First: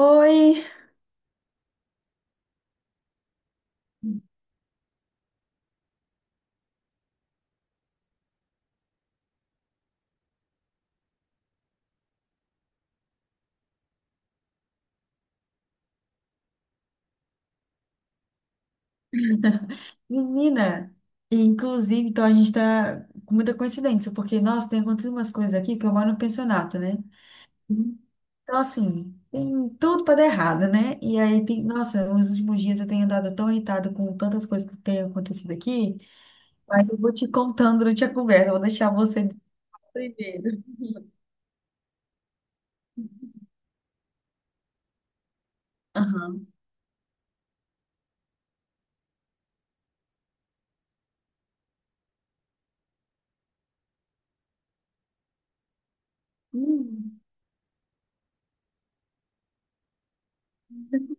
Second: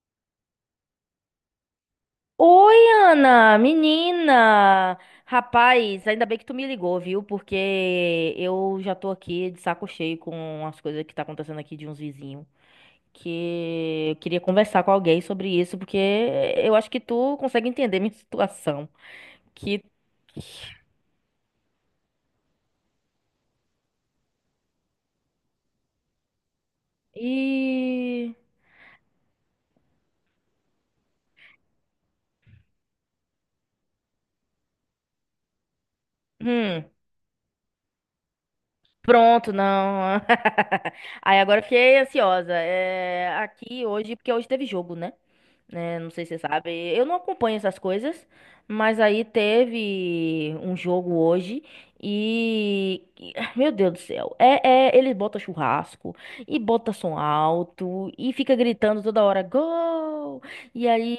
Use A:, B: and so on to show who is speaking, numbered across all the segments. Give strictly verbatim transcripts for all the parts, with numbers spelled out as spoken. A: Oi,
B: Oi, Ana, menina! Rapaz, ainda bem que tu me ligou, viu? Porque eu já tô aqui de saco cheio com as coisas que tá acontecendo aqui de uns vizinhos. Que eu queria conversar com alguém sobre isso, porque eu acho que tu consegue entender minha situação. Que.
A: menina! E, inclusive, então a gente tá com muita coincidência, porque, nossa, tem acontecido umas coisas aqui que eu moro no pensionato, né? Uhum.
B: E.
A: Então, assim, tem tudo pra dar errado, né? E aí, tem, nossa, nos últimos dias eu tenho andado tão irritada com tantas coisas que têm acontecido aqui,
B: Hum.
A: mas eu vou te contando durante a conversa, eu vou deixar você dizer
B: Pronto, não.
A: primeiro.
B: Aí agora eu fiquei ansiosa. É, aqui hoje, porque hoje teve jogo, né? Né, não sei se
A: Aham.
B: você sabe. Eu não acompanho essas coisas, mas aí teve um jogo hoje. E. e- ah, meu Deus do céu. É, é, eles botam churrasco e botam som
A: Hum.
B: alto e fica gritando toda hora, gol! E aí.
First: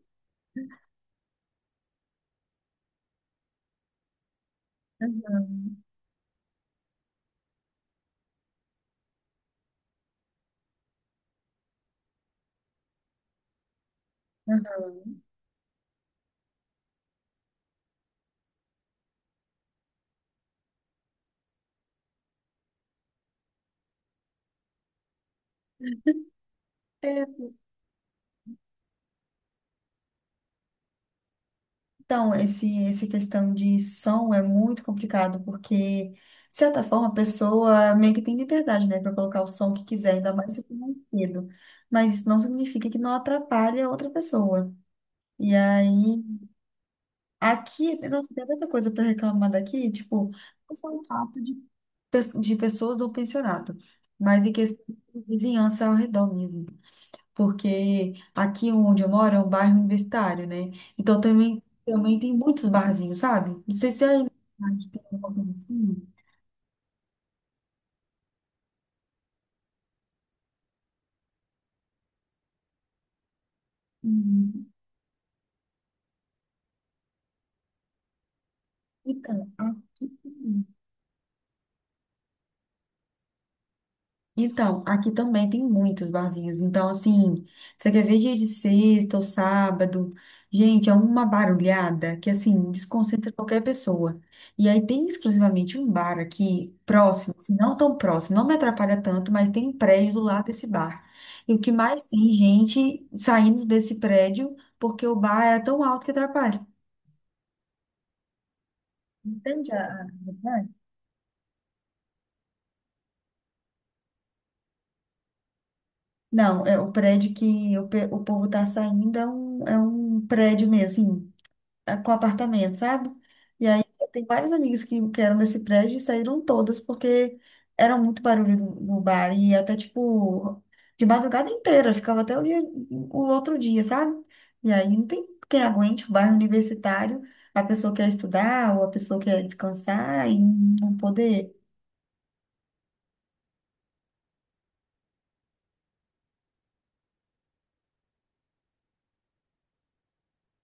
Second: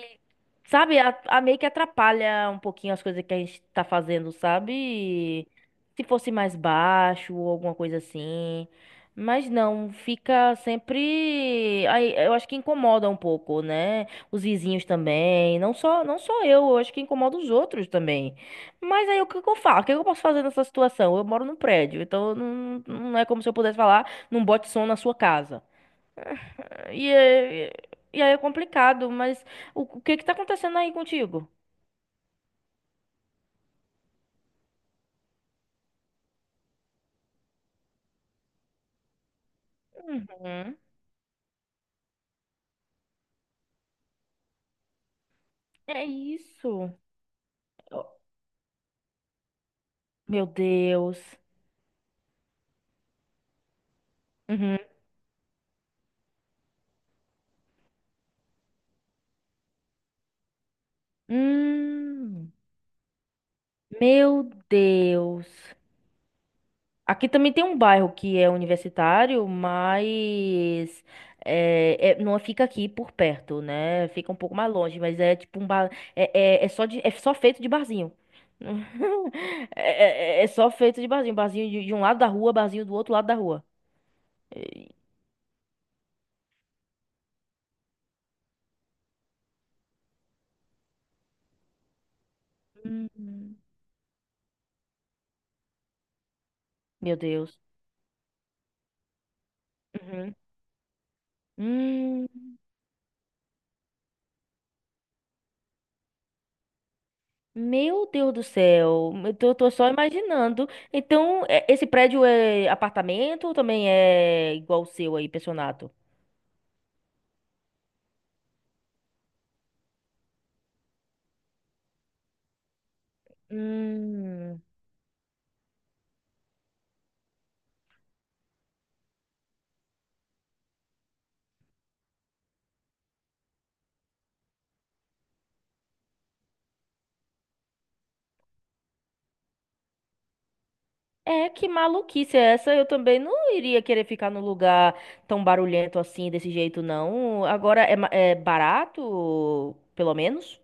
B: Sabe, a, a meio que atrapalha um pouquinho as coisas que a gente tá fazendo, sabe?
A: Aham.
B: Se fosse mais baixo ou alguma coisa assim. Mas não, fica sempre. Aí, eu acho que incomoda um pouco, né? Os vizinhos
A: Aham.
B: também. Não só, não só eu, eu acho que incomoda os outros também. Mas aí o que que eu faço? O que que eu posso fazer nessa situação? Eu moro num prédio, então não, não é como se eu pudesse falar, não bote som na sua casa. E,
A: É,
B: é- e aí é complicado, mas o, o que que tá acontecendo aí contigo?
A: Então, esse, essa questão de som é muito complicado, porque, de certa forma, a pessoa meio que tem liberdade, né, para colocar o som que quiser, ainda mais se for
B: Uhum.
A: mais cedo. Mas isso não significa que não atrapalhe a outra pessoa. E
B: É
A: aí,
B: isso.
A: aqui,
B: Oh,
A: nossa, tem tanta coisa para reclamar daqui, tipo,
B: meu
A: não só o
B: Deus.
A: fato de, pe- de pessoas do pensionato, mas em
B: Uhum.
A: questão de vizinhança ao redor mesmo, porque aqui onde eu moro é um bairro universitário, né? Então também, também tem
B: Hum,
A: muitos barzinhos, sabe? Não sei se é aí
B: meu
A: na tem alguma
B: Deus.
A: coisa assim.
B: Aqui também tem um bairro que é universitário, mas é, é- não fica aqui por perto, né? Fica um pouco
A: Uhum.
B: mais longe, mas é tipo um bar. É, é, é só de- é só feito de barzinho.
A: Então, aqui.
B: É, é- é só feito de barzinho. Barzinho de, de um lado da rua, barzinho do outro lado da rua.
A: Então,
B: E-
A: aqui também tem muitos barzinhos. Então, assim, você quer ver dia de sexta ou sábado? Gente, é uma barulhada que, assim, desconcentra
B: Hum.
A: qualquer pessoa. E aí tem exclusivamente um bar aqui,
B: Meu
A: próximo, assim,
B: Deus.
A: não tão próximo, não me atrapalha tanto, mas tem um prédio do
B: Uhum.
A: lado desse bar. E o que mais tem
B: Hum.
A: gente saindo desse prédio porque o bar é tão alto que atrapalha.
B: Meu Deus do céu, eu tô, tô
A: Entende a
B: só
A: a
B: imaginando.
A: verdade?
B: Então, é- esse prédio é apartamento ou também é igual o seu aí, pensionato?
A: Não, é o prédio que o, pe- o povo tá saindo, é um, é um prédio mesmo, assim. a- com apartamento, sabe? E aí eu tenho vários
B: Hum,
A: amigos que, que eram desse prédio e saíram todas porque era muito barulho no, no bar e até tipo de madrugada inteira, ficava até o dia, o outro dia, sabe? E aí não tem quem aguente o bairro universitário, a pessoa quer estudar ou a pessoa quer descansar e não
B: É,
A: poder.
B: que maluquice é essa? Eu também não iria querer ficar num lugar tão barulhento assim, desse jeito, não. Agora, é, ma- é barato, pelo menos?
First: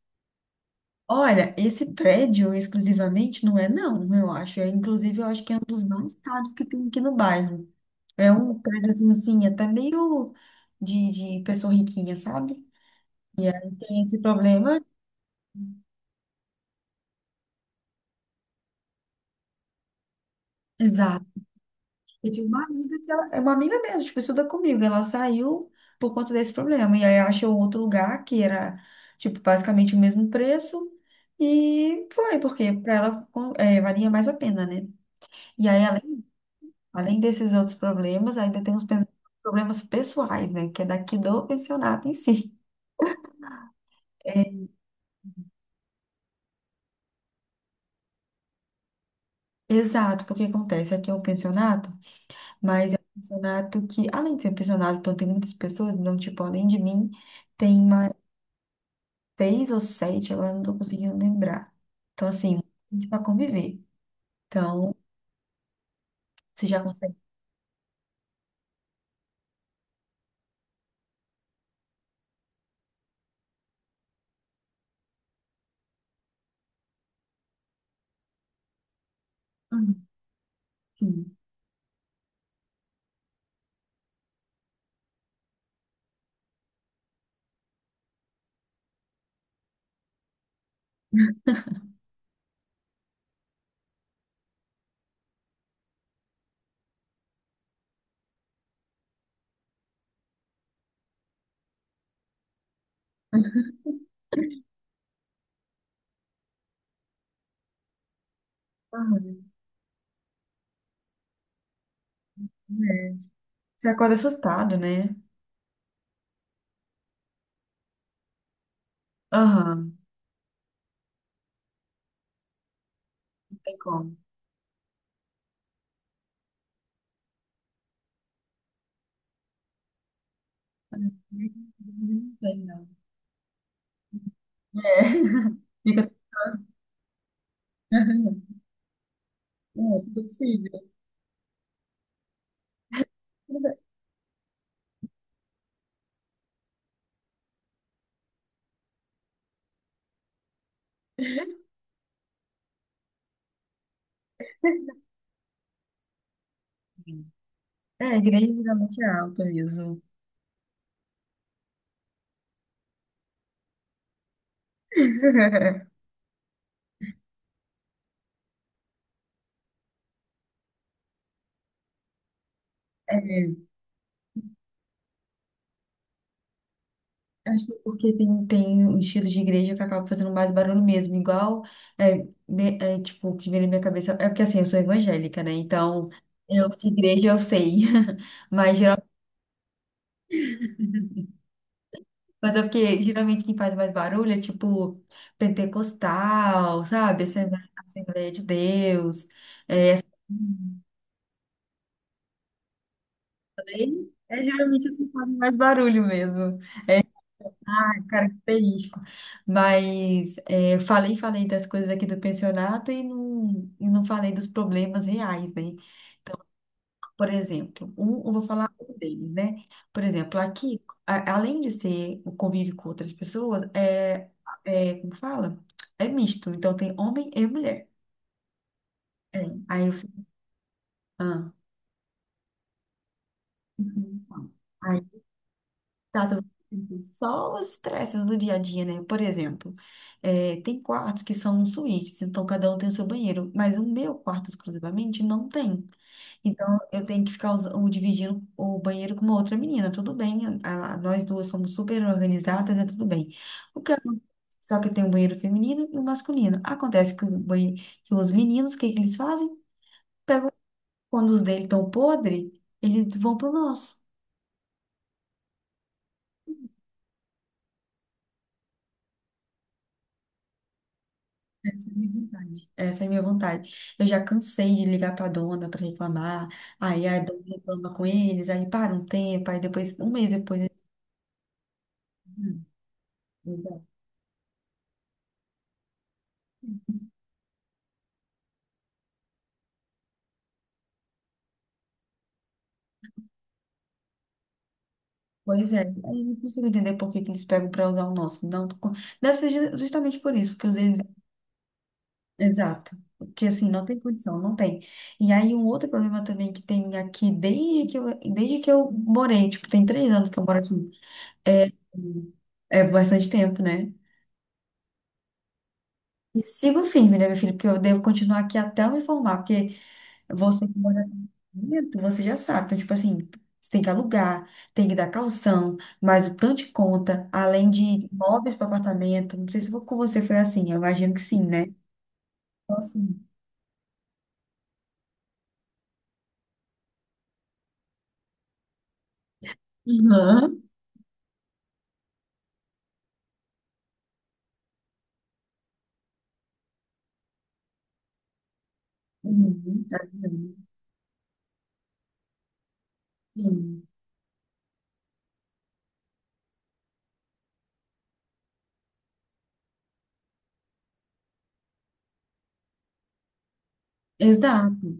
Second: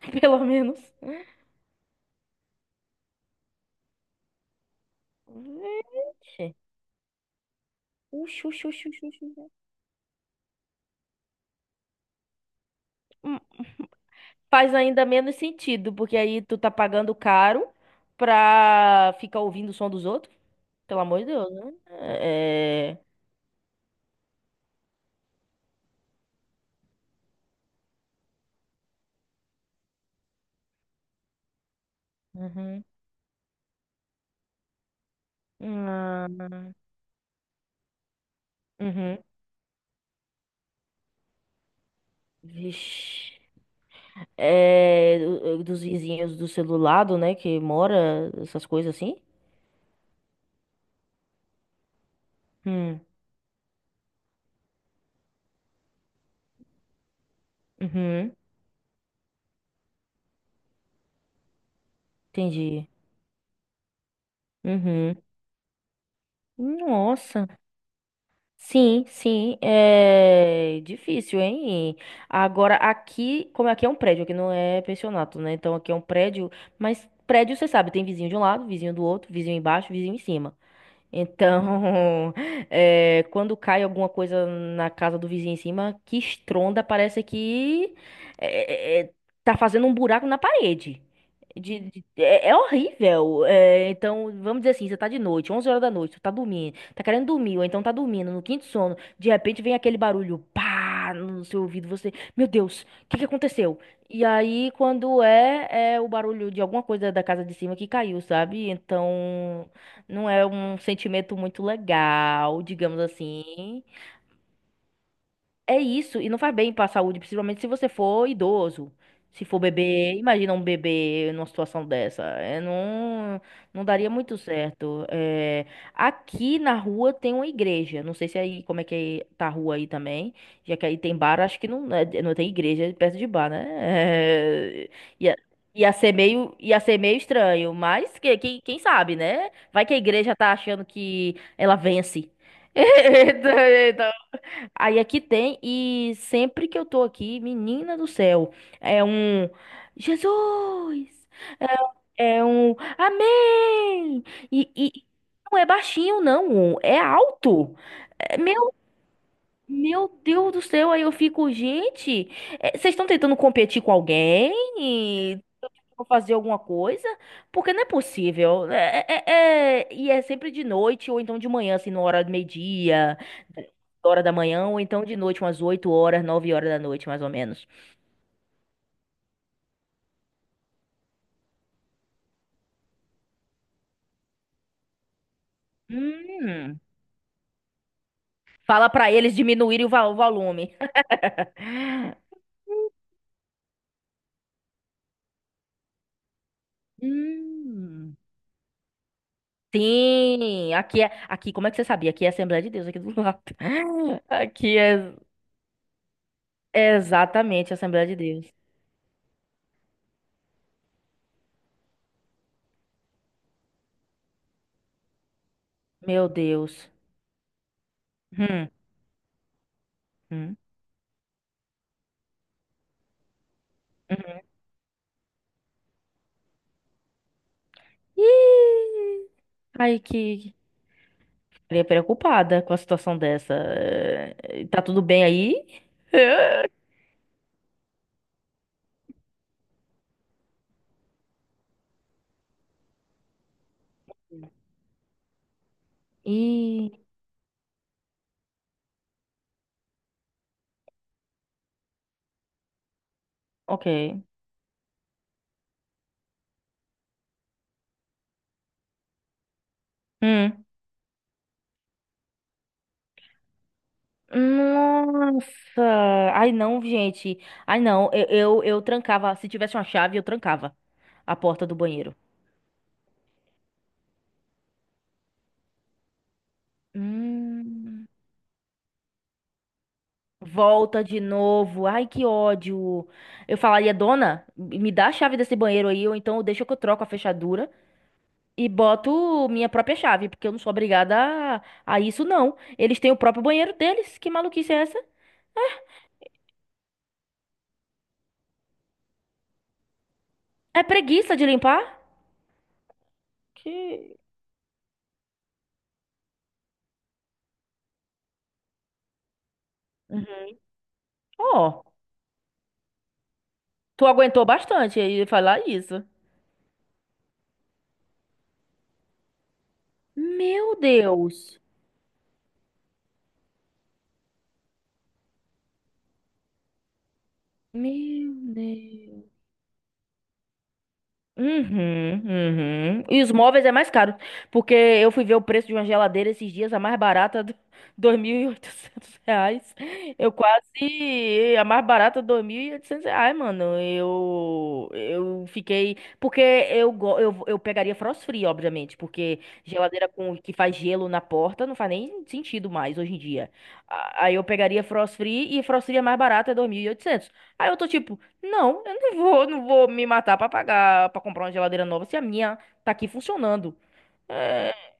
B: Pelo menos.
A: Olha, esse prédio exclusivamente não é não, eu acho. É, inclusive, eu acho que é um dos mais caros
B: Gente,
A: que tem aqui no bairro. É
B: uxi,
A: um
B: uxi, uxi,
A: prédio
B: uxi,
A: assim,
B: uxi.
A: assim, até meio de, de pessoa riquinha, sabe? Tem esse
B: Faz
A: problema.
B: ainda menos sentido, porque aí tu tá pagando caro pra ficar ouvindo o som dos outros. Pelo amor
A: Exato.
B: de Deus, né?
A: Eu tive uma
B: É...
A: amiga que ela é uma amiga mesmo, tipo, estuda comigo. Ela saiu por conta desse problema. E aí achou outro lugar que era, tipo, basicamente o mesmo preço. E foi, porque
B: Uhum.
A: para ela com- é, valia mais a pena, né? E aí, além,
B: Hum,
A: além desses outros problemas, ainda tem os pe-
B: uhum.
A: problemas pessoais, né? Que é daqui do pensionato em si.
B: Vixe.
A: É,
B: É... do- Dos vizinhos do celular, do, né? Que mora, essas coisas assim.
A: exato, porque acontece aqui é um pensionato. Mas é
B: Hum.
A: um pensionato que, além de ser um pensionato, então tem muitas pessoas, então, tipo, além de mim, tem mais
B: Uhum.
A: seis ou sete, agora eu não tô conseguindo lembrar. Então, assim,
B: Entendi.
A: a gente pra conviver. Então,
B: Uhum.
A: você já consegue.
B: Nossa. Sim, sim, é difícil, hein? Agora, aqui, como aqui é um prédio, aqui não é pensionato, né? Então, aqui é um prédio, mas prédio, você sabe, tem vizinho de um lado, vizinho do outro, vizinho embaixo,
A: Uhum,
B: vizinho em cima.
A: sim.
B: Então, é, quando cai alguma coisa na casa do vizinho em cima, que estronda, parece que é, é, é, tá fazendo um buraco na parede. De- de- é, é horrível. É, então, vamos dizer assim, você tá de noite, onze horas da noite, você tá dormindo, tá querendo dormir, ou então tá dormindo, no quinto sono, de repente vem aquele barulho, pá, no seu ouvido, você, meu Deus, o que que aconteceu? E aí, quando é, é o barulho de alguma coisa da casa de cima que caiu, sabe?
A: Aham,
B: Então. Não é um sentimento muito legal, digamos
A: é.
B: assim.
A: Você acorda assustado, né?
B: É isso, e não faz bem pra saúde, principalmente se você for idoso. Se for
A: Aham,
B: bebê, imagina um bebê numa situação dessa. É, não,
A: não tem
B: não daria
A: como.
B: muito certo. É, aqui na rua tem uma igreja. Não sei se aí como é que tá a rua aí também. Já que aí tem bar,
A: Não
B: acho que não, é, não tem
A: tem, não.
B: igreja perto de bar, né?
A: É,
B: É, ia, ia
A: fica.
B: ser meio, ia ser meio estranho, mas que,
A: Aham,
B: que- quem sabe, né?
A: é,
B: Vai que a
A: tudo
B: igreja tá achando
A: possível.
B: que ela vence. Aí aqui tem, e sempre que eu tô aqui, menina do céu, é um Jesus, é é um Amém! E, e não é baixinho, não, um, é alto.
A: É, a
B: É,
A: igreja
B: Meu,
A: geralmente é alta mesmo.
B: meu Deus do céu, aí eu fico, gente, é, vocês estão tentando competir com alguém? Vou fazer alguma coisa, porque não é possível. Né? É, é- é- e é sempre de noite, ou então de manhã, assim, na hora do meio-dia,
A: É,
B: hora da manhã, ou então de noite, umas oito horas, nove horas da noite, mais ou
A: acho
B: menos.
A: que porque tem, tem um estilo de igreja que acaba fazendo mais barulho mesmo, igual é, me- é, tipo, o que vem na minha cabeça. É porque assim, eu sou evangélica, né? Então, eu
B: Hum,
A: de igreja eu sei. Mas
B: fala
A: geralmente,
B: pra eles diminuírem o va- o volume.
A: mas é porque geralmente quem faz mais barulho é tipo pentecostal, sabe? Assembleia,
B: Hum.
A: Assembleia de Deus. É,
B: Sim, aqui é, aqui, como é que você sabia? Aqui é Assembleia de Deus, aqui do lado.
A: é
B: Aqui
A: geralmente assim que
B: é,
A: fazem mais barulho mesmo.
B: é exatamente a Assembleia de Deus.
A: Característico. Mas é, eu falei, falei das coisas aqui do pensionato e não, e não falei dos problemas reais, né?
B: Meu Deus.
A: Por exemplo, um, eu vou
B: Hum,
A: falar um deles, né? Por exemplo,
B: hum,
A: aqui, a- além de ser o convívio com outras pessoas, é,
B: hum.
A: é, como fala? É misto. Então, tem homem e mulher.
B: Ih,
A: É, aí
B: ai,
A: você...
B: que,
A: Ah.
B: ficaria preocupada com a situação dessa.
A: Uhum.
B: Eh, Tá tudo bem aí?
A: datas só os estresses do dia a dia, né? Por exemplo, eh, tem quartos que são suítes, então cada um tem o seu banheiro, mas o meu quarto exclusivamente não tem. Então eu
B: E.
A: tenho que ficar usa- o- dividindo o banheiro com uma outra menina. Tudo bem, a- a- nós duas somos super organizadas, é tudo bem. O
B: Ok.
A: que acon- Só que tem um banheiro feminino e um masculino. Acontece que, o banhe- que os meninos, o que que eles fazem?
B: Hum.
A: Quando os dele estão podre, eles vão pro nosso.
B: Nossa! Ai não, gente. Ai não, eu, eu, eu trancava. Se tivesse uma chave, eu trancava a porta
A: Essa
B: do
A: é a minha
B: banheiro.
A: vontade. Essa é a minha vontade. Eu já cansei de ligar para a dona para reclamar. Aí a dona reclama com
B: Hum.
A: eles, aí para um tempo, aí depois, um mês depois, eles,
B: Volta de novo. Ai, que
A: "Hum,
B: ódio. Eu
A: legal."
B: falaria, dona, me dá a chave desse banheiro aí, ou então deixa que eu troco a fechadura. E boto minha própria chave, porque eu não sou obrigada a, a isso, não. Eles têm o próprio banheiro deles. Que maluquice é essa?
A: Pois é, aí eu não consigo entender por que que eles pegam para usar o nosso. Não, tô com- deve ser ju- justamente por isso, porque os
B: É
A: eles.
B: preguiça de limpar?
A: Exato. Porque assim, não tem
B: Que.
A: condição, não tem. E aí um outro problema também que tem aqui, desde que eu, desde que eu morei, tipo, tem três anos que eu
B: Uhum.
A: moro aqui. É,
B: Ó,
A: é bastante tempo, né?
B: tu aguentou bastante aí falar isso.
A: E sigo firme, né, meu filho? Porque eu devo continuar aqui até eu me formar, porque você
B: Meu
A: que mora no
B: Deus.
A: apartamento, você já sabe. Então, tipo assim, você tem que alugar, tem que dar calção, mais o tanto de conta, além de
B: Meu
A: móveis para
B: Deus.
A: apartamento. Não sei se com você foi assim, eu imagino que sim, né?
B: Uhum,
A: Então,
B: uhum. E
A: assim.
B: os móveis é mais caro, porque eu fui ver o preço de uma geladeira esses dias, a mais barata, do- dois mil e oitocentos reais. Eu
A: Uhum.
B: quase, a mais barata, dois mil e oitocentos reais, mano. Eu, eu fiquei, porque eu, go- eu, eu pegaria frost free, obviamente, porque
A: Uhum. Tá
B: geladeira com, que
A: vendo?
B: faz gelo na porta não faz nem sentido mais hoje em dia.
A: Sim.
B: A- Aí eu pegaria frost free e frost free é mais barata, é dois mil e oitocentos. Aí eu tô tipo, não, eu não vou, não vou me matar pra pagar, pra comprar uma geladeira nova se a minha tá aqui funcionando.
A: Exato,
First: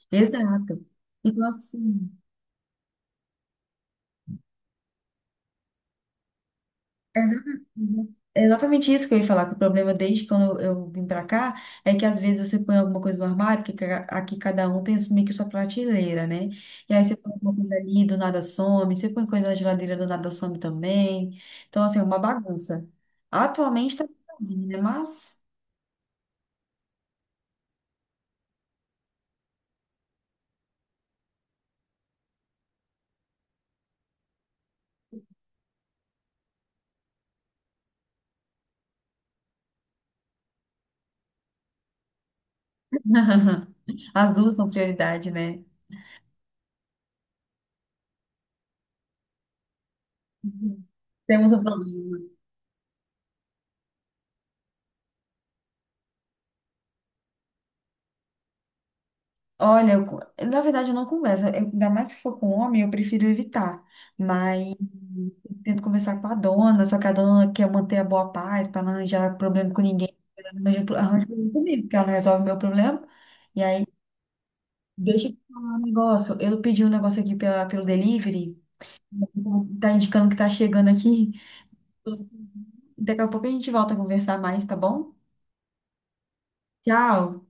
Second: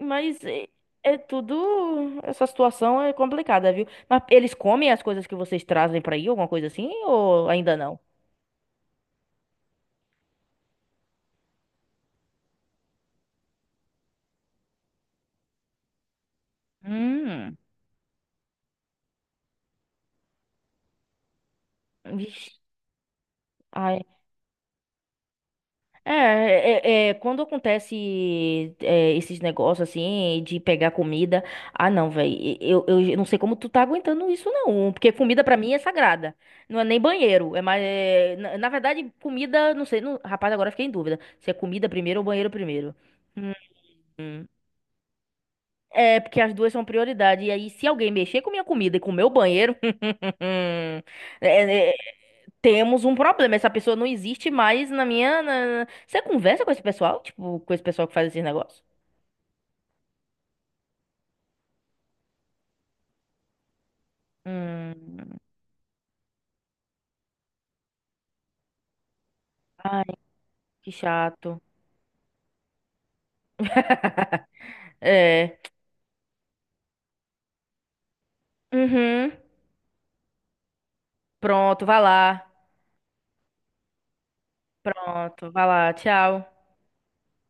B: Mas é,
A: exato.
B: é
A: Então,
B: tudo.
A: assim.
B: Essa situação é complicada, viu? Mas eles comem as coisas que vocês trazem pra aí, alguma coisa assim,
A: É exata-
B: ou ainda não?
A: uhum. É exatamente isso que eu ia falar, que o problema desde quando eu, eu vim pra cá é que às vezes você põe alguma coisa no armário, porque ca- aqui cada um tem meio que sua prateleira, né? E aí você põe alguma
B: Hum,
A: coisa ali, do nada some, você põe coisa na geladeira, do nada some também. Então, assim, é uma
B: vixe.
A: bagunça. Atualmente tá sozinho, né? Mas
B: É, é, é, quando acontece é, esses negócios assim de pegar comida, ah não, velho, eu, eu não sei como tu tá aguentando isso não, porque comida pra mim é sagrada, não é nem banheiro, é mais, é, na, na verdade comida, não sei, não, rapaz, agora eu fiquei em dúvida, se é comida primeiro ou banheiro primeiro. Hum.
A: as
B: Hum.
A: duas são prioridade, né?
B: É, porque as duas são prioridade. E aí, se alguém mexer com minha comida e com o meu banheiro,
A: Uhum. Temos um
B: é, é,
A: problema.
B: temos um problema. Essa pessoa não existe mais na minha. na- Você conversa com esse pessoal? Tipo, com esse pessoal que faz esses negócios?
A: Olha, eu co- na verdade eu não converso, Eu- ainda mais se for com homem, eu prefiro evitar. Mas
B: Hum.
A: eu tento conversar com a dona, só que a dona quer manter a boa paz para não arranjar problema com
B: Ai,
A: ninguém. Ela não Arranja
B: que
A: pro- arranja problema
B: chato.
A: comigo, porque ela não resolve meu problema. E aí, deixa eu te
B: É.
A: falar um negócio. Eu pedi um negócio aqui pela, pelo delivery,
B: Uhum.
A: tá indicando que tá chegando aqui.
B: Pronto, vai lá.
A: Daqui a pouco a gente volta a conversar mais, tá bom?
B: Pronto, vai lá. Tchau.
A: Tchau!